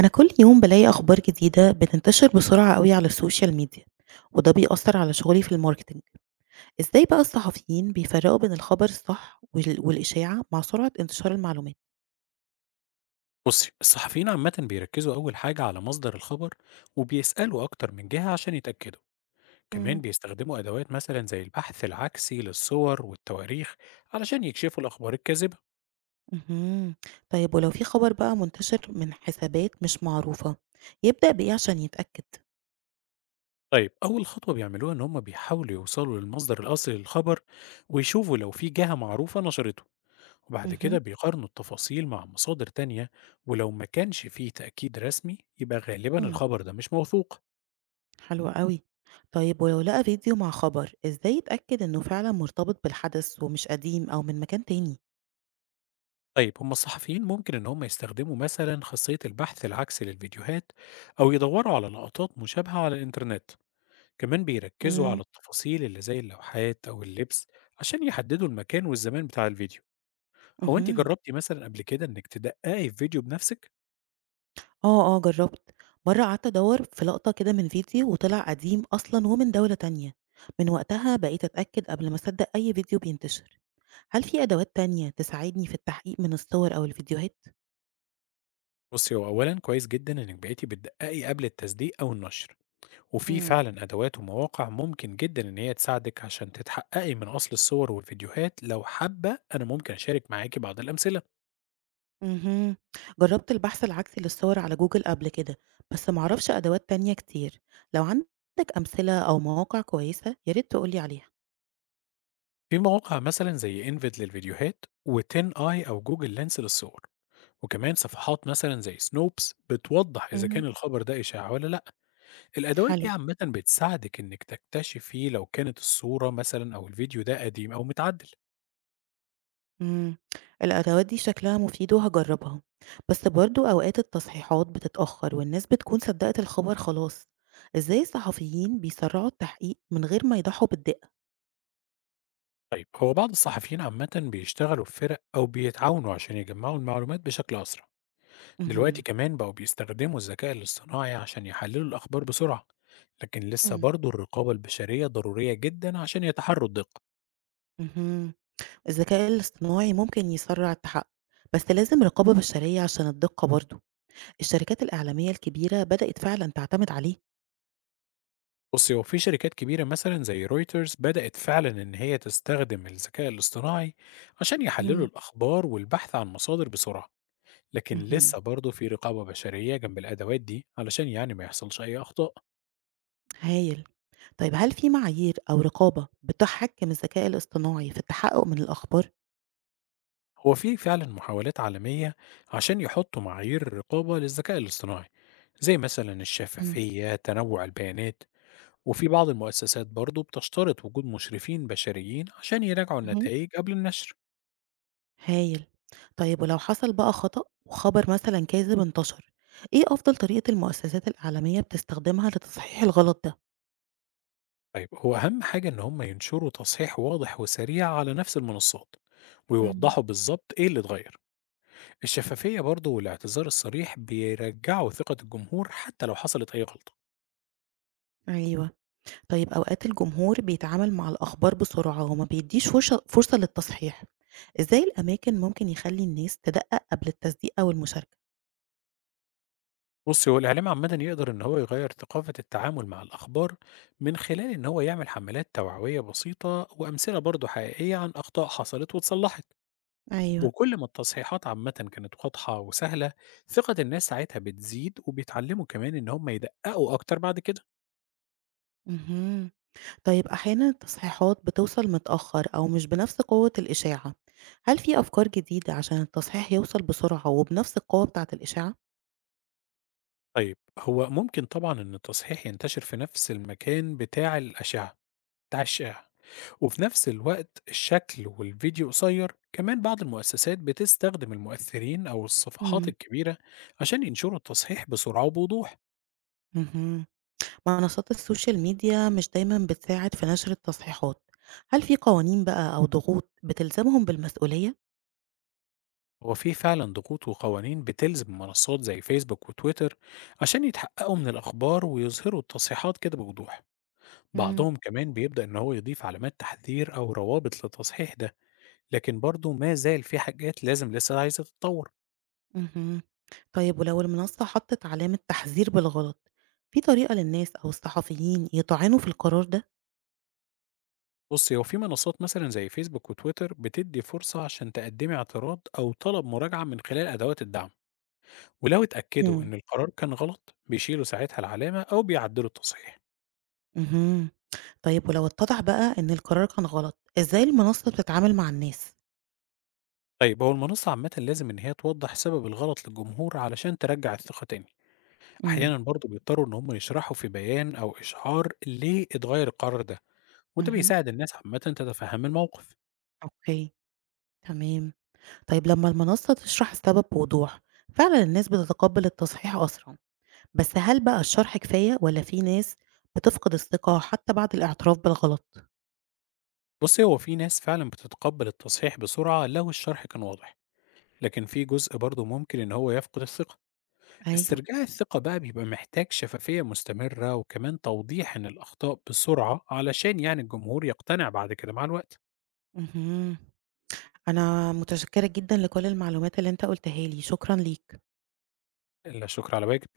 أنا كل يوم بلاقي أخبار جديدة بتنتشر بسرعة قوي على السوشيال ميديا وده بيأثر على شغلي في الماركتينج. إزاي بقى الصحفيين بيفرقوا بين الخبر الصح والإشاعة مع سرعة انتشار المعلومات؟ بصي الصحفيين عامة بيركزوا أول حاجة على مصدر الخبر، وبيسألوا أكتر من جهة عشان يتأكدوا. كمان مم. بيستخدموا أدوات مثلا زي البحث العكسي للصور والتواريخ علشان يكشفوا الأخبار الكاذبة. مهم. طيب ولو في خبر بقى منتشر من حسابات مش معروفة، يبدأ بإيه عشان يتأكد؟ طيب أول خطوة بيعملوها إن هم بيحاولوا يوصلوا للمصدر الأصلي للخبر ويشوفوا لو في جهة معروفة نشرته، وبعد كده مهم. بيقارنوا التفاصيل مع مصادر تانية. ولو ما كانش فيه تأكيد رسمي يبقى غالبا مم. الخبر ده مش موثوق. حلو قوي. طيب ولو لقى فيديو مع خبر، إزاي يتأكد إنه فعلا مرتبط بالحدث ومش قديم أو من مكان تاني؟ طيب هم الصحفيين ممكن إن هم يستخدموا مثلا خاصية البحث العكسي للفيديوهات أو يدوروا على لقطات مشابهة على الإنترنت. كمان بيركزوا على مم. التفاصيل اللي زي اللوحات أو اللبس عشان يحددوا المكان والزمان بتاع الفيديو. هو أنت مهم. جربتي مثلا قبل كده إنك تدققي في فيديو بنفسك؟ آه، آه، جرّبت، مرّة قعدت أدوّر في لقطة كده من فيديو وطلع قديم أصلًا ومن دولة تانية، من وقتها بقيت أتأكد قبل ما أصدّق أي فيديو بينتشر، هل في أدوات تانية تساعدني في التحقيق من الصور أو الفيديوهات؟ بصي هو أولا كويس جدا إنك بقيتي بتدققي قبل التصديق أو النشر، وفي إمم. فعلا أدوات ومواقع ممكن جدا إن هي تساعدك عشان تتحققي من أصل الصور والفيديوهات. لو حابة أنا ممكن أشارك معاكي بعض الأمثلة. اهم، جرّبت البحث العكسي للصور على جوجل قبل كده، بس ما أعرفش أدوات تانية كتير، لو عندك أمثلة أو مواقع كويسة يا ريت تقول لي عليها. في مواقع مثلا زي انفيد للفيديوهات وتين اي او جوجل لينس للصور، وكمان صفحات مثلا زي سنوبس بتوضح اذا كان اهم. الخبر ده اشاعه ولا لا. الادوات دي حلو. عامه بتساعدك انك تكتشفي لو كانت الصوره مثلا او الفيديو ده قديم او متعدل. إمم، الأدوات دي شكلها مفيد وهاجرّبها، بس برضه أوقات التصحيحات بتتأخر والناس بتكون صدّقت الخبر خلاص، إزاي الصحفيين بيسرّعوا التحقيق من غير ما يضحّوا بالدقة؟ طيب هو بعض الصحفيين عامه بيشتغلوا في فرق او بيتعاونوا عشان يجمعوا المعلومات بشكل اسرع. دلوقتي اهم، كمان بقوا بيستخدموا الذكاء الاصطناعي عشان يحللوا الاخبار بسرعه، لكن لسه إمم. برضه الرقابه البشريه ضروريه جدا عشان يتحروا الدقه. اهم، الذكاء الاصطناعي ممكن يسرّع التحقق، بس لازم رقابة بشرية عشان الدقة برضه، الشركات الإعلامية الكبيرة بدأت فعلًا تعتمد عليه. بُصّي، هو في شركات كبيرة مثلًا زي Reuters بدأت فعلًا إن هي تستخدم الذكاء الاصطناعي عشان يحلّلوا إمم، الأخبار والبحث عن مصادر بسرعة، لكن اهم. لسه برضه في رقابة بشرية جنب الأدوات دي علشان يعني ما يحصلش أي أخطاء. هايل، طيب هل في معايير أو رقابة بتحكّم الذكاء الاصطناعي في التحقق من الأخبار؟ هو في فعلًا محاولات عالمية عشان يحطّوا معايير رقابة للذكاء الاصطناعي، زي مثلًا إمم. الشفافية، تنوُع البيانات، وفي بعض المؤسسات برضه بتشترط وجود مشرفين بشريين عشان يراجعوا اهم. النتايج قبل النشر. هايل. طيب ولو حصل بقى خطأ وخبر مثلًا كاذب انتشر، إيه أفضل طريقة المؤسسات الإعلامية بتستخدمها لتصحيح الغلط ده؟ طيب هو أهم حاجة إن هم ينشروا تصحيح واضح وسريع على نفس المنصات إمم. ويوضحوا بالظبط إيه اللي اتغير. الشفافية برضو والاعتذار الصريح بيرجعوا ثقة الجمهور حتى لو حصلت أي غلطة. أيوه. طيب أوقات الجمهور بيتعامل مع الأخبار بسرعة وما بيدّيش فرشة فرصة للتصحيح، إزاي الأماكن ممكن يخلّي الناس تدقق قبل التصديق أو المشاركة؟ بص هو الإعلام عامة يقدر إن هو يغير ثقافة التعامل مع الأخبار من خلال إن هو يعمل حملات توعوية بسيطة وأمثلة برضو حقيقية عن أخطاء حصلت واتصلحت. أيوه. وكل ما التصحيحات عامة كانت واضحة وسهلة، ثقة الناس ساعتها بتزيد وبيتعلموا كمان إن هم يدققوا أكتر بعد كده. اهم. طيب أحيانًا التصحيحات بتوصل متأخر أو مش بنفس قوة الإشاعة، هل في أفكار جديدة عشان التصحيح يوصل بسرعة وبنفس القوة بتاعة الإشاعة؟ طيب هو ممكن طبعًا إن التصحيح ينتشر في نفس المكان بتاع الأشعة بتاع الشائع، وفي نفس الوقت الشكل والفيديو قصير، كمان بعض المؤسسات بتستخدم المؤثرين أو الصفحات إمم. الكبيرة عشان ينشروا التصحيح بسرعة وبوضوح. اهم. منصات السوشيال ميديا مش دايمًا بتساعد في نشر التصحيحات، هل في قوانين بقى أو ضغوط بتلزمهم بالمسؤولية؟ هو في فعلًا ضغوط وقوانين بتلزم منصات زي فيسبوك وتويتر عشان يتحققوا من الأخبار ويظهروا التصحيحات كده بوضوح، مم. بعضهم كمان بيبدأ إن هو يضيف علامات تحذير أو روابط للتصحيح ده. لكن برضه ما زال في حاجات لازم لسه عايزة تتطور. اهم. طيب ولو المنصة حطت علامة تحذير بالغلط، في طريقة للناس أو الصحفيين يطعنوا في القرار ده؟ بُصّي، هو في منصات مثلًا زي فيسبوك وتويتر بتدّي فرصة عشان تقدّمي اعتراض أو طلب مراجعة من خلال أدوات الدعم، ولو اتأكدوا مم. إن القرار كان غلط، بيشيلوا ساعتها العلامة أو بيعدّلوا التصحيح. اهم. طيب ولو اتضح بقى إن القرار كان غلط، إزاي المنصة بتتعامل مع الناس؟ طيب هو المنصة عامةً لازم إن هي توضّح سبب الغلط للجمهور علشان ترجّع الثقة تاني. مم. أحيانًا برضه بيضطروا إن هم يشرحوا في بيان أو إشعار ليه اتغيّر القرار ده، وده مهم. بيساعد الناس عامةً تتفهّم الموقف. أوكي، تمام. طيب لما المنصة تشرح السبب بوضوح، فعلًا الناس بتتقبل التصحيح أسرع. بس هل بقى الشرح كفاية والّا في ناس بتفقد الثقة حتى بعد الاعتراف بالغلط؟ بصي هو في ناس فعلا بتتقبل التصحيح بسرعة لو الشرح كان واضح، لكن في جزء برضه ممكن إن هو يفقد الثقة. أيوه، استرجاع الثقة بقى بيبقى محتاج شفافية مستمرة وكمان توضيح إن الأخطاء بسرعة علشان يعني الجمهور يقتنع بعد كده مع الوقت. اهم. اهم. أنا متشكرة جدًا لكل المعلومات اللي أنت قُلتها لي، شكرًا ليك. إلا شكر على واجب.